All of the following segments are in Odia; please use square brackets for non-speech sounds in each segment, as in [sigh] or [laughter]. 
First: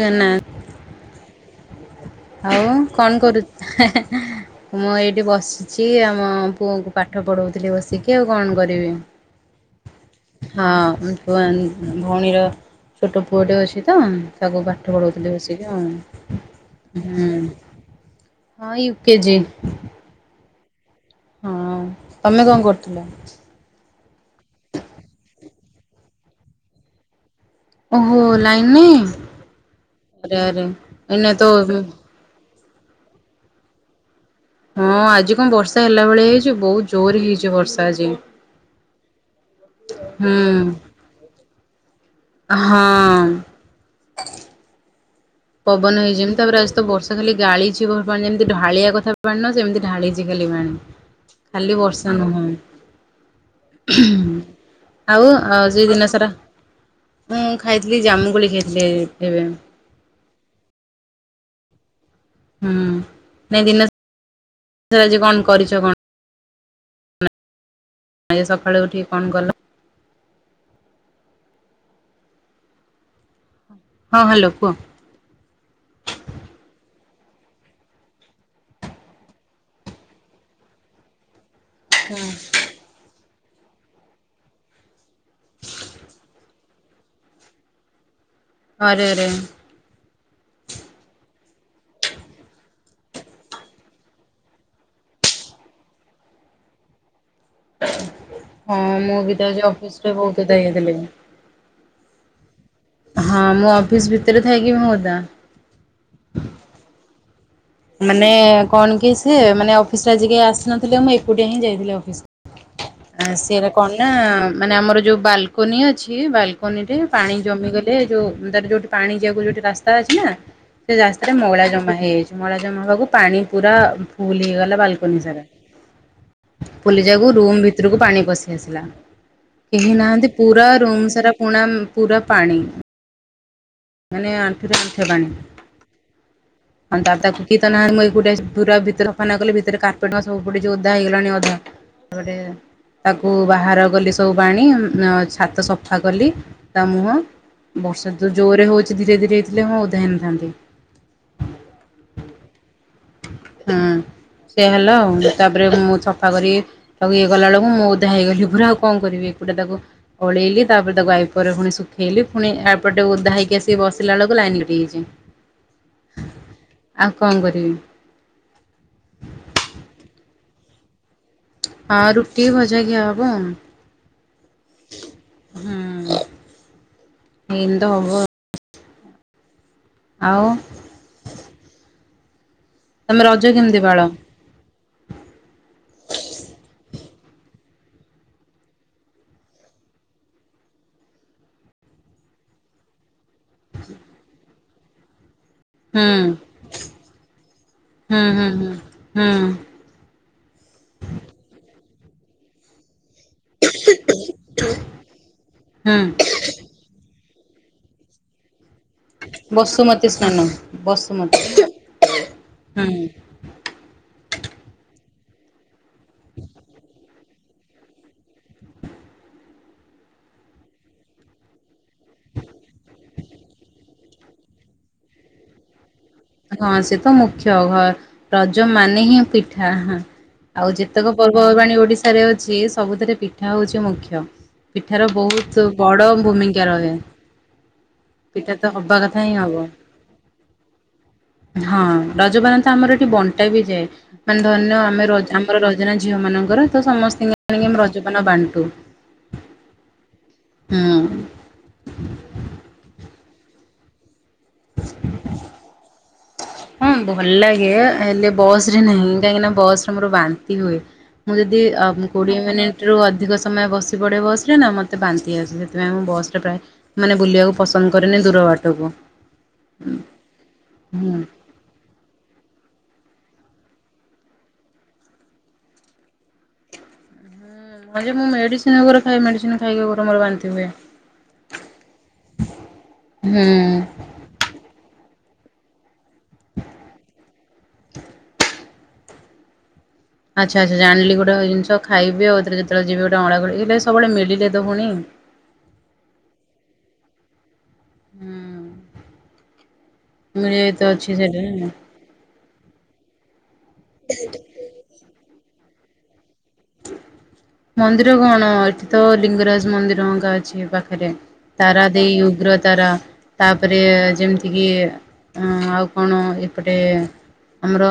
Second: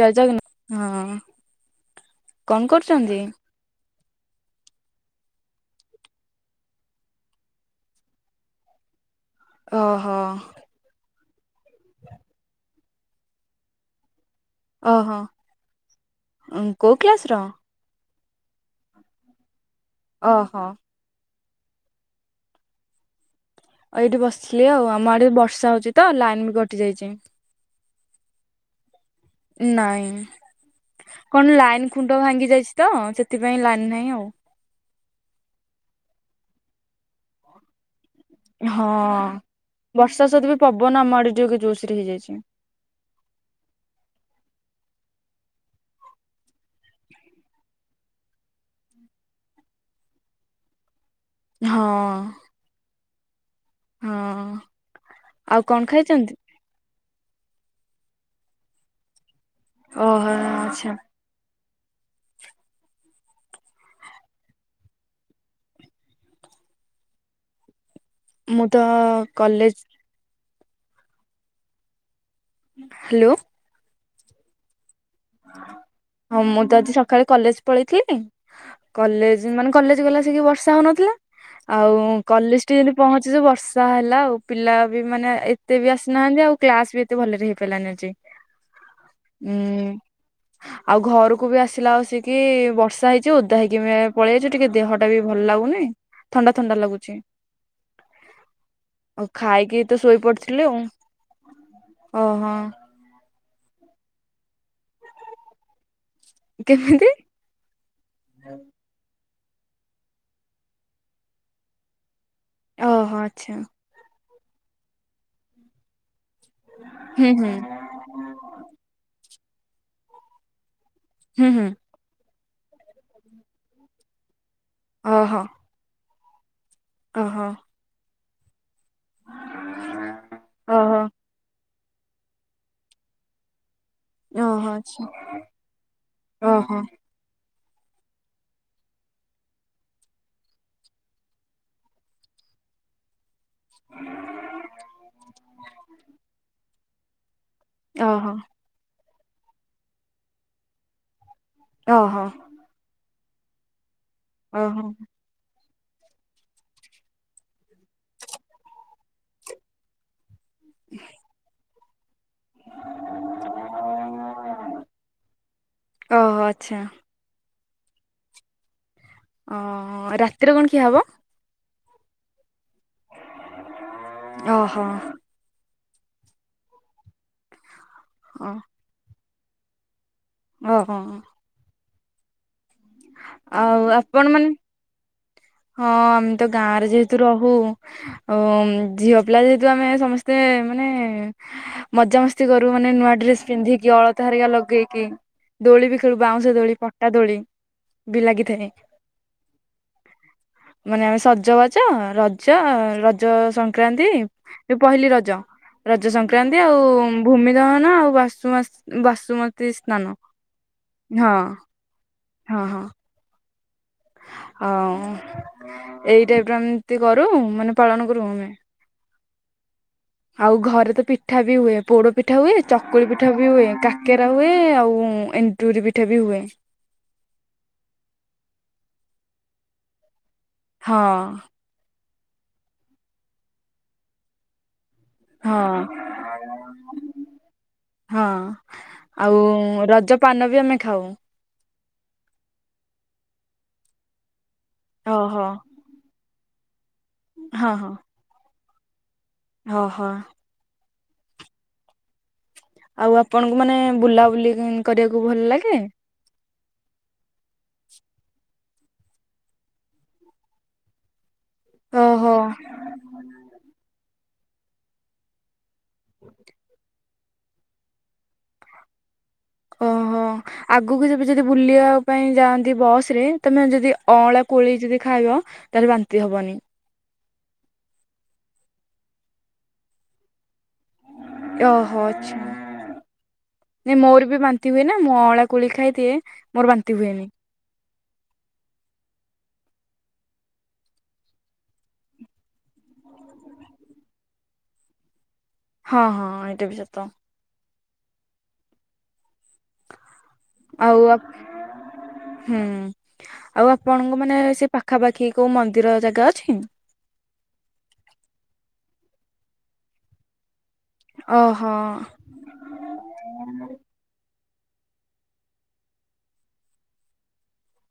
ଜୟ ଜଗନା ହଁ। ହଉ କଣ କରୁ ମୁଁ ଏଇଟି ବସିଚି ଆମ ପୁଅ କ ପାଠ ପଢଉଥିଲି ବସିକି ଆଉ କଣ କରିବି। ଓ ହୋ। ହଁଛୁଆ ଭଉଣୀର ଛୋଟ ପୁଅଟେ ଅଛି ତ। ତାକୁ ପାଠ ପଢ଼ଉଥିଲି ବସିକି ହଁ। ଉଁ ହୁଁ ହଁ ୟୁକେଜି। ଓହୋ। ହଁ ତମେ କଣ କରୁଥିଲ। ଆଉ ଏଇଟି ବସଥିଲି ଆଉ ଆମ ଆଡେ ବର୍ଷା ହୋଉଚି ତ ଲାଇନ୍ କଟି ଯାଇଚି। ଓହୋ ଲାଇନ ନାହିଁ ନାଇଁ ଅରେ ଆରେ ଏନା ତ ଗୋଡ ଭାଙ୍ଗି ଯାଇଚି ତ ସେଥିପାଇଁ ଲାନି ନାହିଁ ଆଉ। ହଁ ଆଜି କଣ ବର୍ଷା ହେଲା ଭଳିଆ ହେଇଚି ବୋହୁତ ଜୋରେ ହେଇଚି ବର୍ଷା ଆଜି। ହଁ ବର୍ଷା ହୁଁ ସଇତ ବି ପବନ ଆମ ଆଡେ ଟିକେ ଜୋରସରେ ହେଇଯାଇଚି। ହଁ। ପବନ ହେଇଯେମତି ତାପରେ ଆସ ତ ବର୍ଷା ଖାଲି ଗାଳିଚିପାଣି ଯେମିତି ଢାଳିଆ କଥା ପାଣିିନ ସେମିତି ଢାଳିଚି ଖାଲି ପାଣି। ଖାଲି ବର୍ଷା ହଁ ନୁହଁ। ହଁ ଆଉ ଆଉ କଣ ଦିନ ସାରା ଖାଇଛନ୍ତି? ମୁଁ ଖାଇଥିଲି ଜାମୁ କୋଳି ଖାଇଥିଲି ଏବେ। ଓହୋ ଆଚ୍ଛା। ହୁଁ ନାଇଁ ଦିନ ଆଜି କଣ କରିଚ କଣ। ଆଜି ମୁଁ ସକାଳୁ ତ ଉଠିକି କଣ କଲ କଲେଜ୍ ହ୍ୟାଲୋ। ହଁ ହ୍ୟାଲୋ କୁହ। ହଁ ମୁଁ ତ ଆଜି ସକାଳେ କଲେଜ ପଳେଇଥିଲି। କଲେଜ ମାନେ କଲେଜ ଗଲା ସେ ବର୍ଷା ହୋଉନଥିଲା ଆଉ କଲେଜ ପହଞ୍ଚିଛ ବର୍ଷା ହେଲା ଆଉ ପିଲା ବି ମାନେ ଏତେ ବି ଆସିନାହାନ୍ତି ଆଉ କ୍ଲାସ ବି ଏତେ ଭଲରେ ହେଇପାରିଲାନି ଆଜି। ଆରେ ଆରେ। ଉଁ ଆଉ ଘରକୁ ବି ଆସିଲା ଆଉ ସ କି ବର୍ଷା ହେଇଚି ଓଦା ହେଇକି ପଳେଇଆଇଚୁ ଟିକେ ଦେହ ଟା ବି ଭଲ ଲାଗୁନି ଥଣ୍ଡା ଥଣ୍ଡା ଲାଗୁଚି। ହଁ ମୁଁ ଆଉ ବି ତ ଆଜି ଖାଇକି ତ ଅଫିସରେ ବହୁତ ଓଦା ଶୋଇପଡିଥିଲି ଆଉ। ହେଇଯାଇଥିଲି ଓହୋ। ହଁ ମୁଁ ଅଫିସ ଭିତରେ ଥାଇକି ହ ମୁ ଓଦା। କେମିତି। ମାନେ କଣ କି ସେ ମାନେ ଅଫିସ ଆଜିି କେହି ଆସିନଥିଲେ ମୁଁ ଏକୁଟିଆ ହିଁ ଯାଇଥିଲି ଅଫିସକୁ। ଓହୋ ଆଚ୍ଛା ସେରା କଣ ନା ମାନେ ଆମର ଯୋଉ ବାଲକନି ଅଛି ବାଲକ ନିରେ ହୁଁ ପାଣି ହୁଁ ଜମିଗଲେ ଯୋଉ ତାର ଯୋଉଟି ପାଣି ଯିବାକୁ ଯୋଉଠି ରାସ୍ତା ଅଛି ନା ସେ ରାସ୍ତାରେ ହୁଁ ହୁଁ ମଇଳା ଜମା ହେଇଯାଇଚି ମଇଳା ଜମା ହେବାକୁ ପାଣି ପୁରା ଫୁଲ ହେଇଗଲା ବାଲକୋନି ଓହୋ ସାରା। ଫୁଲିଯାକୁ ଓହୋ ରୁମ୍ ଭିତରକୁ ପାଣି ପଶି ଆସିଲା। କେହି ନାହାନ୍ତି ପୁରା ଓହୋ ରୁମ ସାରା ପୁଣା ପୁରା ପାଣି। ମାନେ ଓହୋ ଆଣ୍ଠୁରେ ଆଚ୍ଛା ଆଣ୍ଠୁଏ ପାଣି ଓହୋ ଆଉ ତା ତାକୁ କେହି ତ ନାହାନ୍ତି ମୁଁ ଏକୁଟିଆ ପୁରା ଭିତରେ ସଫାନ କଲେ ଭିତରେ କାର୍ପେଟ ସବୁ ଓଧା ହେଇଗଲାଣି ଅଧା। ତାପରେ। ତାକୁ ବାହାର କଲି ସବୁ ପାଣି ଛାତ ସଫା କଲି ତା ମୁହଁ। ବର୍ଷା ଓହୋ ତ ଜୋରେ ହୋଉଚି ଧୀରେ ଧୀରେ ହେଇଥିଲେ ମୁ ଓଧା ହେଇନଥାନ୍ତି। ଅହ। ହୁଁ ସେୟା ଓହୋ ହେଲା ଆଉ ତାପରେ ମୁଁ ସଫା କରି ତାକୁ ଇଏ କଲାବେଳକୁ ମୁଁ ଓଧା ହେଇଗଲି ପୁରା ଆଉ କଣ କରିବି ଏକୁଟିଆ ତାକୁ ଉଳେଇଲି ତାପରେ ତାକୁ ୱାଇପରରେ ପୁଣି ଶୁଖେଇଲି ପୁଣି ଏପଟେ ଓଦା ହେଇକି ଆସିକି ବସିଲା ବେଳକୁ ଲାଇନ୍ କଟି ଯାଇଛି ଓହୋ ଆଚ୍ଛା ଆଉ କଣ କରିବି? ଓ ରାତିରେ କଣ ଖିଆ ହବ? ହଁ ରୁଟି ଭଜା ଖିଆହେବ। ଓହୋ ହଁ ଏନ ତ ହବ। ଅ। ଆଉ ଓହୋ। ତମେ ରଜ କେମିତି ଆଉ ପାଳ? ଆପଣ ମାନେ ହଁ ଆମେ ତ ଗାଁରେ ଯେହେତୁ ରହୁ। ଅ ଝିଅ ପିଲା ଯେହେତୁ ଆମେ ସମସ୍ତେ ମାନେ ମଜାମସ୍ତି କରୁ ମାନେ ନୂଆ ଡ୍ରେସ ପିନ୍ଧିକି ଅଳତା ହାରିକା ଲଗେଇକି। ଦୋଳି ବି ହୁଁ ଖେଳୁ ବାଉଁଶ ଦୋଳି ପଟା ଦୋଳି ହୁଁ ବି ହୁଁ ହୁଁ ଲାଗିଥାଏ। ହୁଁ ମାନେ ଆମେ ସଜବାଜ ରଜ ର ରଜ ସଂକ୍ରାନ୍ତି ପହିଲି ରଜ ହୁଁ ରଜ ସଂକ୍ରା ଆଉ ଭୂମି ଦହନ ଆଉ ବାସୁମତି ବସୁମତୀ ସ୍ନାନ ହଁ ବସୁମତୀ ହଁ ହଁ ହୁଁ। ଆଉ ଏଇ ଟାଇପର ଏମତି କରୁ ମାନେ ପାଳନ କରୁ ଆମେ ଆଉ ଘରେ ତ ପିଠା ବି ହୁଏ ପୋଡ ପିଠା ହୁଏ ଚକୁଳି ପିଠା ବି ହୁଏ କାକେରା ହୁଏ ଆଉ ଏଣ୍ଡୁରି ପିଠା ବି ହୁଏ। ହଁ ସେ ତ ମୁଖ୍ୟ ଘ ରଜ ମାନେ ହିଁ ପିଠା। ଆଉ ହଁ ଯେତେକ ପର୍ବପର୍ବାଣୀ ଓଡିଶାରେ ଅଛି ସବୁଥିରେ ପିଠା ହଉଛି ମୁଖ୍ୟ। ପିଠାର ହଁ। ବହୁତ ବଡ ଭୂମିକା ରହେ। ହଁ ପଠା ତ ହବା କଥା ଆଉ ହିଁ ହବ। ରଜ ପାନ ବି ଆମେ ଖାଉ। ହଁ ରଜପାନ ତ ଆମର ଏଠି ବଣ୍ଟା ବି ଯାଏ ମାନେ ଧରି ନିଅ ଆମେ ରଜ ଓହୋ ଆମର ଝିଅ ମାନଙ୍କର ତ ସମସ୍ତ ହଁ ଆମେ ହଁ। ରଜପାନ ବାଣ୍ଟୁ। ଓହୋ। ହୁଁ। ଆଉ ଆପଣଙ୍କୁ ମାନେ ବୁଲାବୁଲି କରିବାକୁ ଭଲ ଲାଗେ? ହଁ ଭଲ ଲାଗେ ହେଲେ ବସରେ ନାହିଁ କାହିଁକିନା ବସରେ ମୋର ବାନ୍ତି ହୁଏ। ମୁଁ ଯଦି ଓହୋ କୋଡ଼ିଏ ମିନିଟରୁ ଅଧିକ ସମୟ ବସି ପଡ଼େ ବସରେ ନା ମୋତେ ବାନ୍ତି ଆସିଯାଏ। ସେଥିପାଇଁ ମୁଁ ବସରେ ପ୍ରାୟ ମାନେ ବୁଲିବାକୁ ପସନ୍ଦ କରେନି ଦୂର ବାଟକୁ। ଓହୋ ଆଗକୁ ହୁଁ। ଯିବି ଯଦି ବୁଲିବା ପାଇଁ ଯାଆନ୍ତି ବସରେ ତୁମେ ଯଦି ଅଁଳା କୋଳି ଯଦି ଖାଇବ ତାଲେ ବାନ୍ତି ହବନି। ହଁ ଯେ ମୁଁ ମେଡିସିନ ଗୁରା ଖାଏ ମେଡିସିନ ଖାଇକି ମୋର ବାନ୍ତି ହୁଏ। ଓହୋଛା ହୁଁ। ନାଇଁ ମୋର ବି ବାନ୍ତ ବାନ୍ତି ହୁଏ ନା ମୁଁ ଅଁଳା କୋଳି ଖାଇଦିଏ ମୋର ବାନ୍ତି ହୁଏନି। ଆଚ୍ଛା ଆଚ୍ଛା ଜାଣିଲି ଗୋଟେ ଜିନିଷ ଖାଇବି ଆଉଥରେ ଯେତେବେଳେ ଯିବି ଗୋଟେ ଅଁଳା ସେତେବେଳେ ମିଳିଲେ ତ ପୁଣି। ହଁ ହଁ ଏଇଟା ବି ସତ। ହୁଁ ମିଳିିବ ତ ଆଉ ଅଛି ଆପ ସେଟା। ହୁଁ ଆଉ ଆପଣଙ୍କ ମାନେ ସେ ପାଖାପାଖି କୋଉ ମନ୍ଦିର ଜାଗା ଅଛି? ମନ୍ଦିର କଣ ଏଠି ତ ଲିଙ୍ଗରାଜ ମନ୍ଦିର ଅଙ୍କା ଅଛି ପାଖ ରେ ଓହୋ ତାରା ଦେଇ ଉଗ୍ର ତାରା। ତାପରେ ଯେମିତିକି ଆଉ କଣ ଏପଟେ? ଆମର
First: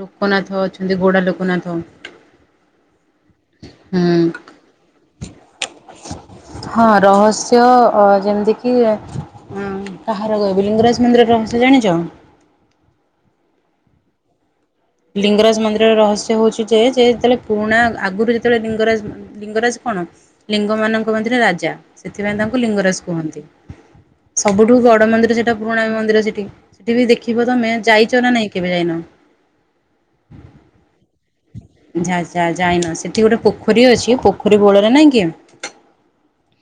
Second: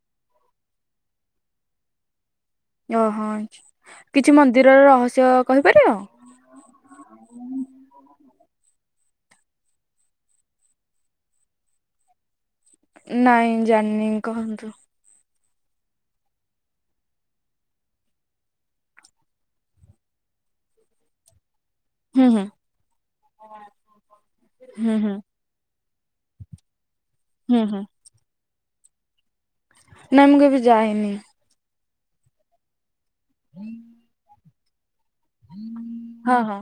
ଲୋକନାଥ ଅଛନ୍ତି ଗୋଡ଼ା ଲୋକନାଥ। ଓହୋ ହୁଁ କିଛି ମନ୍ଦିରର ରହସ୍ୟ କହିପାରିବ? ହଁ ରହସ୍ୟ ଯେମିତିକି ହଁ କାହାର କହିବି ଲିଙ୍ଗରାଜ ମନ୍ଦିର ରହସ୍ୟ ଜାଣିଛ? ନାଇଁ ଜାଣିନି କୁହନ୍ତୁ। ଲିଙ୍ଗରାଜ ମନ୍ଦିରର ରହସ୍ୟ ହଉଛି ଯେ ଯେତେବେଳେ ପୁରୁଣା ଆଗରୁ ଯେତେବେଳେ ଲିଙ୍ଗରାଜ ଲିଙ୍ଗରାଜ କଣ ଲିଙ୍ଗ ମାନଙ୍କ ମଧ୍ୟରେ ରାଜା? ହୁଁ ସେଥିପାଇଁ ହୁଁ ତାଙ୍କୁ ଲିଙ୍ଗରାଜ କୁହନ୍ତି। ସବୁଠୁ ହୁଁ ବଡ ହୁଁ ମନ୍ଦିର ସେଟା ପୁରୁଣା ମନ୍ଦିର ସେଠି। ସେଠି ବି ଦେଖିବ ହୁଁ ତମେ ହୁଁ ଯାଇଛ ନା ନାଇଁ କେବେ ଯାଇନ? ନାଇ ମୁଁ କେବେ ଯାଇନି। ଯା ଯାହା ଯାଇନା ସେଠି ଗୋଟେ ପୋଖରୀ ଅଛି ପୋଖରୀ ବୋଳରେ ନାଇଁ କି ହଁ ହଁ।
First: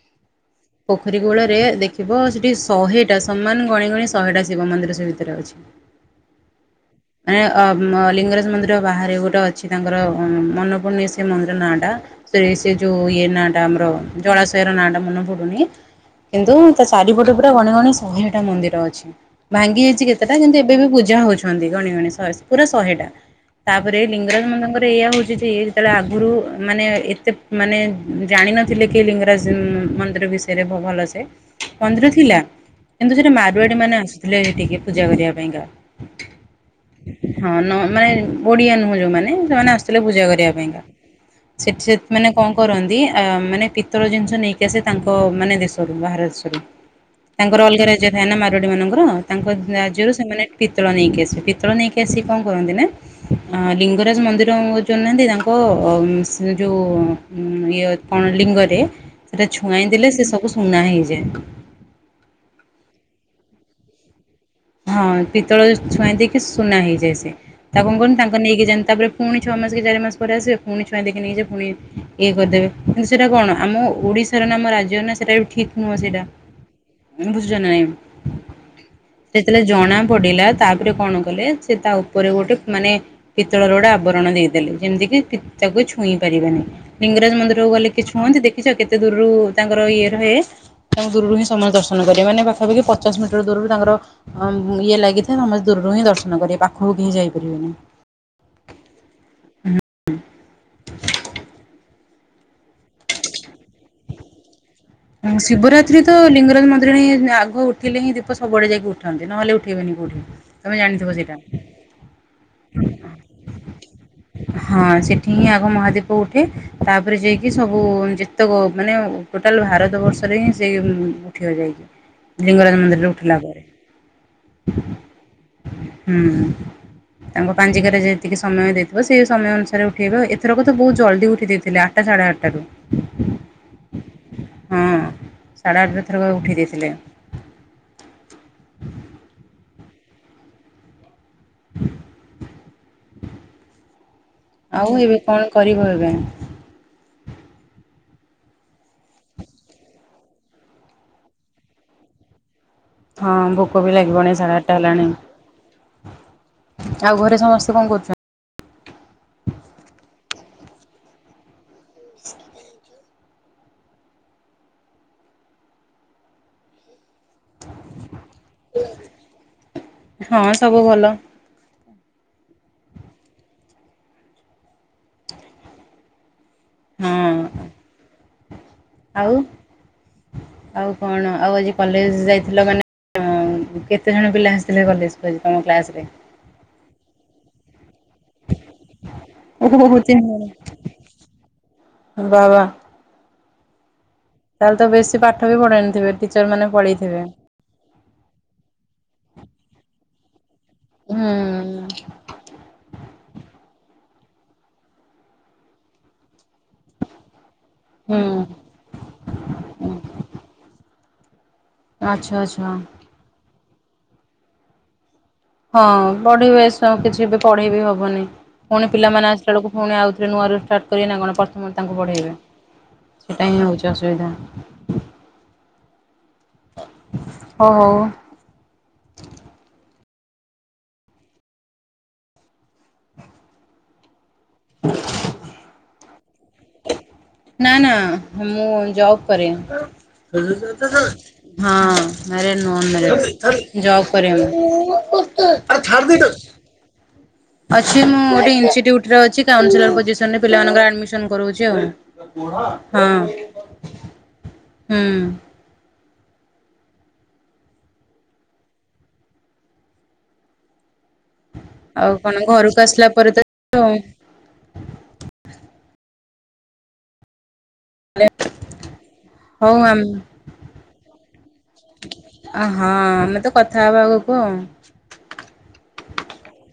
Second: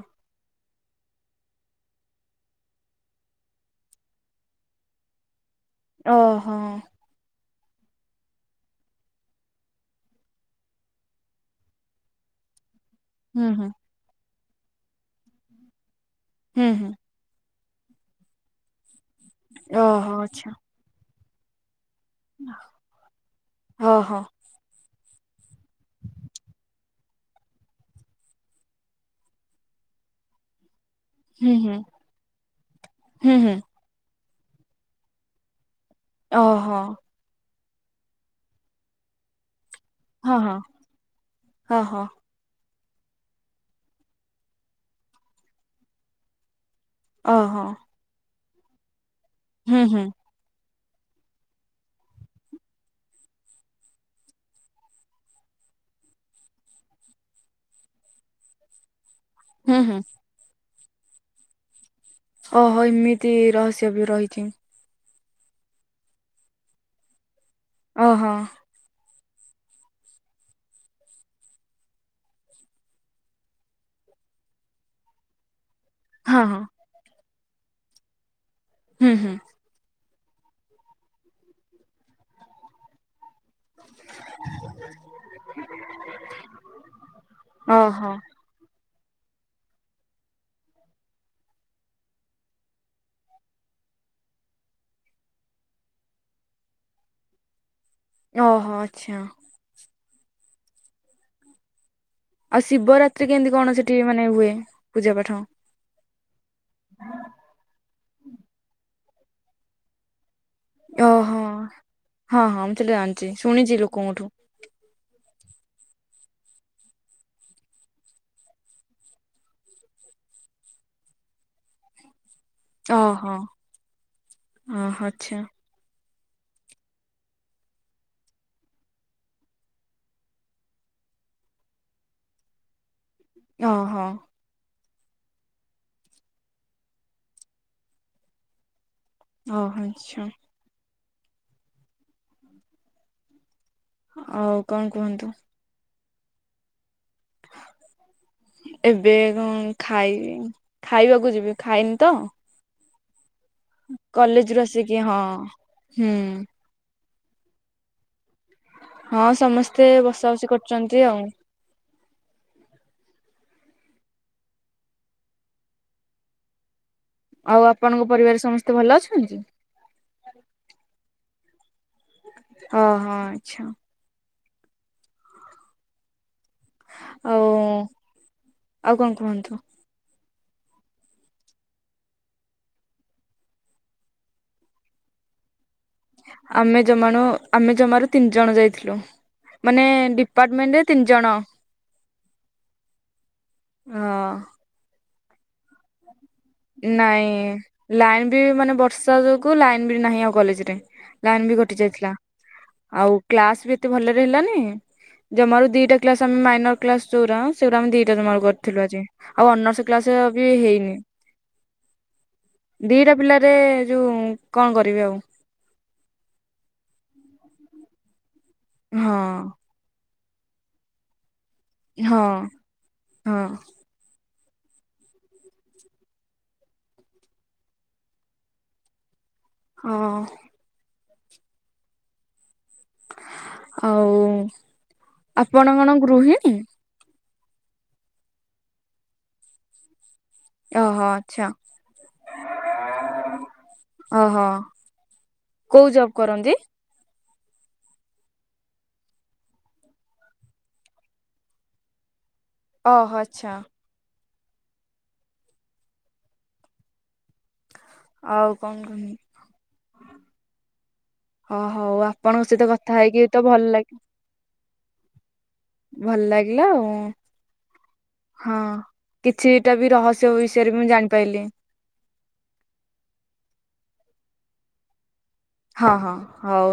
ପୋଖରୀ କୂଳରେ ଦେଖିବ ସେଠି ଶହେଟା ସମାନ ଗଣି ଗଣି ଶହେଟା ଶିବ ମନ୍ଦିର ସେ ଭିତରେ ଅଛି। ଓହୋ ମାନେ ଲିଙ୍ଗରାଜ ମନ୍ଦିର ବାହାରେ ଗୋଟେ ଅଛି ତାଙ୍କର ମନେ ପଡୁନି ସେ ମନ୍ଦିର ନାଁଟା ନାଇଁ ସିଏ। ଯୋଉ ଇଏ ନାଁ ହୁଁ ଟା ହୁଁ ଆମର ଜଳାଶୟର ନାଁ ଟା ମନେ ପଡୁନି, କିନ୍ତୁ ହୁଁ ତା ହୁଁ ଚାରି ପଟେ ଟ ଗଣା ଗଣି ଶହେ ଟା ମନ୍ଦିର ଅଛି। ଭାଙ୍ଗି ଯାଇଛି ଓହୋ କେତେଟା ଆଚ୍ଛା କିନ୍ତୁ ଏବେ ବି ପୂଜା ହଉଛନ୍ତି ଗଣି ଗଣି। ପୁରା ଶହେ ଟା ତାପରେ ଓହୋ ଲିଙ୍ଗରାଜ ମନ୍ଦିରଙ୍କ ଇ ହଉଛି ଯେ ଯେତେବେଳେ ଆଗରୁ ମାନେ ଏତେ ମାନେ ଜାଣି ନଥିଲେ କି ଲିଙ୍ଗରାଜ ବିଷୟରେ ଭଲ ସେ ହୁଁ ହୁଁ ମନ୍ଦିର ଥିଲା, କିନ୍ତୁ ସେଠି ହୁଁ ହୁଁ ମାରୁଆଡି ମାନେ ଆସ ଥିଲେ ଟିକେ ପୂଜା କରିବା ପାଇଁକା। ଓହୋ। ହଁ ନହେଲେ ନାଇଁ ଓଡ଼ିଆ ନୁହଁ ଯୋଉମାନେ ସେମାନେ ଆସ ପୂଜା ହଁ କରିବା ହଁ ପାଇଁକା ହଁ ସେଠି ସେ ହଁ ମାନେ। କଣ କରନ୍ତି, ମାନେ ପିତିତର ଜିନିଷ ନେଇକି ଆସେ ତାଙ୍କ ମାନେ ଦେଶରୁ ବାହାର ଦେଶରୁ। ତାଙ୍କର ଓହୋ ଅଲଗା ରାଜ୍ୟ ଥାଏ ନା ମାରୁଆଡି ମାନଙ୍କର ତାଙ୍କ ହୁଁ ହୁଁ ରାଜ୍ୟରୁ ସେମାନେ। ପିତଳ ନେଇକି ଆସି ପିତଳ ନେଇକି ଆସି କଣ କରନ୍ତି ନା ଅ ଲିଙ୍ଗରାଜ ମନ୍ଦିର ଯୋଉ ନାହାନ୍ତି। ତାଙ୍କ ଯୋଉ ଇଏ କଣ ଲିଙ୍ଗରେ ସେଟା ହୁଁ ଛୁଆଇଁ ହୁଁ ଦେଲେ ସେ ସବୁ ସୁନା ହେଇଯାଏ। ଓହୋ ଏମିତି ରହସ୍ୟ ବି ରହିଛି। ହଁ ପିତଳ ଛୁଆଇଁ ଦେଇକି ସୁନା ହେଇଯାଏ ସେ ତାକୁ କଣ କରହନି ଓହୋ ତାଙ୍କ ନେଇକି ଯା ତାପରେ। ପୁଣି ଛଅ ମାସେ କି ଚାରି ମାସ ପରେ ଆସିବ ପୁଣି ଛୁଆଁ ଦେଇକି ନେଇଯିବେ ପୁଣି ଇଏ କରିଦେବେ କିନ୍ତୁ ସେଇଟା କଣ ଆମ ଓଡ଼ିଶା ର ନାମ ରାଜ୍ୟ ନା ସେଟା ବି ଠିକ ନୁହଁ ସେଇଟା ହଁ ହଁ ବୁଝୁଛ ନା ନାହିଁ। ହୁଁ। ହୁଁ ଯେତେବେଳେ ଜଣା ପଡିଲା ତାପରେ କଣ କଲେ ସେ ତା ଉପରେ ଗୋଟେ ମାନେ ପିତଳର ଗୋଟେ ଆବରଣ ଦେଇଦେଲେ ଯେମିତି କିି ତାକୁ କେହି ଛୁଇଁ ପାରିବେନି। ଲିଙ୍ଗରାଜ ମନ୍ଦିରକୁ ଗଲେ ଓହୋ କେହି ଛୁଅନ୍ତି ଦେଖିଛ କେତେ ଦୂରରୁ ତାଙ୍କର ଇଏ ରହେ। ତାଙ୍କୁ ଦୂରରୁ ହିଁ ସମସ୍ତେ ଦର୍ଶନ କରିବେ। ମାନେ ପାଖପାଖି ପଚାଶ ମିଟର ଦୂରରୁ ତାଙ୍କର ଇଏ ଲାଗିଥାଏ ସମସ୍ତେ ଦୂରରୁ ହିଁ ଦର୍ଶନ କରିବେ ପାଖକୁ କେହି ଯାଇପାରିବେନି। ଓହୋ ଆଚ୍ଛା। ଆଉ ଶିବରାତ୍ରି କେମିତି କଣ ସେଠି ମାନେ ହୁଏ? ପୂଜା ପାଠ ଶିବରାତ୍ରି ତ ଲିଙ୍ଗରାଜ ମନ୍ଦିର ହିଁ ଆଗ ଉ ଥିଲେ ହିଁ ଦୀପ ସବୁବେଳେ ଯାଇକ ଉଠନ୍ତି ନହେଲେ ଉଠେଇବେନି କୋଉଠି। ତମେ ଜାଣିଥିବ ସେଇଟା। ଓହୋ ହଁ ହଁ ମୁଁ ସେଟା ଜାଣିଛି ଶୁଣିଛି ଲୋକଙ୍କଠୁ। ହଁ ସେଠି ହିଁ ଆଗ ମହାଦୀପ ଉଠେ ତାପରେ ଯାଇକି ସବୁ ଯେତେକ ମାନେ ଟୋଟାଲ ଭାରତ ଭାରତ ବର୍ଷରେ ହିଁ ସେ ଉଠିବା ଯାଇକି। ଲିଙ୍ଗରାଜ ମନ୍ଦିରରେ ଓହୋ ଉଠିଲା ପରେ ଓହୋ ଆଚ୍ଛା ହୁଁ। ତାଙ୍କ ପାଞ୍ଜିକାରେ ଯେତିକି ସମୟ ଦେଇଥିବ ସେଇ ସମୟ ଅନୁସାରେ ଉଠେଇବ। ଏଥରକ ତ ବହୁତ ଜଲ୍ଦି ଉଠି ଦେଇଥିଲା। ଆଠଟା ସାଢେ ଆଠଟା ରୁ। ହଁ ହଁ ହଁ ସାଢ଼େ ଆଠଟା ଏଥରକ ଉଠେଇ ଦେଇଥିଲେ। ଓ ଆଚ୍ଛା। କଣ ଆଉ ଏବେ କୁହନ୍ତୁ କଣ କରିବ ଏବେ? ଏବେ ମୁଁ ଖାଇବି ଖାଇବାକୁ ଯିବି ଖାଇନି ତ। ହଁ ଭୋକ ବି ଲାଗିବଣି ସାଢ଼େ କଲେଜରୁ ଆଟା ଆସିକି ହେଲାଣି। ହଁ ହୁଁ ଆଉ ଘରେ ସମସ୍ତେ କଣ କରୁଚନ୍ ହଁ ସମସ୍ତେ ବସା ବସି କରୁଚନ୍ତି ଆଉ। ଆଉ ଆପଣଙ୍କ ପରିବାରରେ ସମସ୍ତେ ଭଲ ଅଛନ୍ତି। ହଁ ସବୁ ଭଲ। ଓ ହୋ ଆଛା। ହଁ ଆଉ କଣ ଆଉ କୁହନ୍ତୁ? ଆଉ କଣ ଆଉ ଆଜି କଲେଜ ଯାଇଥିଲ ମାନେ ଉଁ କେତେ ଜଣ ପିଲା ଆସିଥିଲେ କଲେଜକୁ ଆଜି ତମ କ୍ଲାସରେ। ଆମେ ଜମାଣୁ ଆମେ ଜମାରୁ ତିନି ଜଣ ଯାଇଥିଲୁ। ମାନେ ଓହୋ ଡିପାର୍ଟମେଣ୍ଟ ରେ ତିନି ଜଣ। ବା ବା। ହଁ। ତାହେଲେ ତ ବେଶୀ ପାଠ ବି ପଢେଇ ନଥିବେ। ନାଇଁ ଲାଇନ୍ ବି ମାନେ ବର୍ଷା ଯୋଗୁଁ ଲାଇନ ବି ନାହିଁ ଆଉ କଲେଜର୍ ଟେ ହୁଁ ଲାଇନ୍ ବି କଟି ଯାଇଥିଲା ଆଉ କ୍ଲାସ ବି ଏତେ ଭଲରେ ହେଲାନି। ଜମାରୁ ଦିଟା କ୍ଲାସ ଆମେ ମାଇନର କ୍ଲାସ ଯୋଉରା ସେଉରା ଆମେ ଦିଟା ହୁଁ। ଜମାରୁ କଲ ଥିଲୁ ଆଜି ଆଉ ଅନର୍ସ କ୍ଲାସ ବି ହେଇନି। ଆଚ୍ଛା ଆଛା। [unintelligible] ପିଲାରେ ଯୋଉ କଣ କରିବି ଆଉ। ହଁ ପଢିବେଶ କିଛି ବି ପଢେଇ ବିି ହବନି ପୁଣି ହଁ ପିଲାମାନେ ଆସିଲା ବେଳକୁ ପୁଣି ଆଉଥରେ ନୂଆରୁ ଷ୍ଟାର୍ଟ କରିବେନା କଣ ପ୍ରଥମରୁ ତାଙ୍କୁ ହଁ ପଢ଼ାଇବେ ହଁ ସେଇଟା ହିଁ ହଉଚି ଅସୁବିଧା। ଓ ହଉ। ହଁ ହଁ ହଁ। ଆଉ ଆପଣ କଣ ଗୃହିଣୀ? ନା ନା ମୁଁ ଜବ୍ କରେ। ଓହୋ ଆଚ୍ଛା ହଁ ମ୍ୟାରେଡ ନୁହଁ ଅନମ୍ୟାରେଡ୍ ଓହୋ ଜବ କରେ କୋଉ ଜବ୍ ମୁଁ। କରନ୍ତି? ଅଛି ମୁଁ ଗୋଟେ ଏନ୍ସି ଡିଉଟି ରେ ଅଛି କାଉଁସିଲର ପୋଜିସନରେ ପିଲାମାନଙ୍କର ଆଡ଼ମିସନ କରଚି ଆଉ। ହଁ ଓହୋ ଆଚ୍ଛା ହୁଁ। ଆଉ କନ [unintelligible] ଅ ହଉ ଆଉ କଣ ଆପଣଙ୍କ ସହିତ ଘରକୁ କଥା ଆସିଲା ହେଇକି ପରେ ତ ଭଲ ଲାଗ ଭଲ ଲାଗିଲା ଆଉ। ହଁ ହଉ କିଛିଟା ବି ରହସ୍ୟ ବିଷୟରେବି ମୁଁ ଜାଣିପାରିଲି। ଅ ହଁ ଆମେ ତ କଥା ହବା ଆଗକୁ ଆଉ। ହଁ ହଁ ହଉ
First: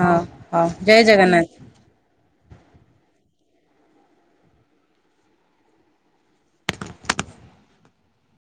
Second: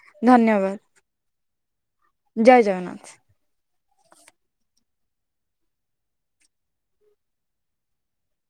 ହଉ ହଉ ଧନ୍ୟବାଦ। ଜୟ ଜଗନ୍ନାଥ। ଜୟ ଜଗନ୍ନାଥ।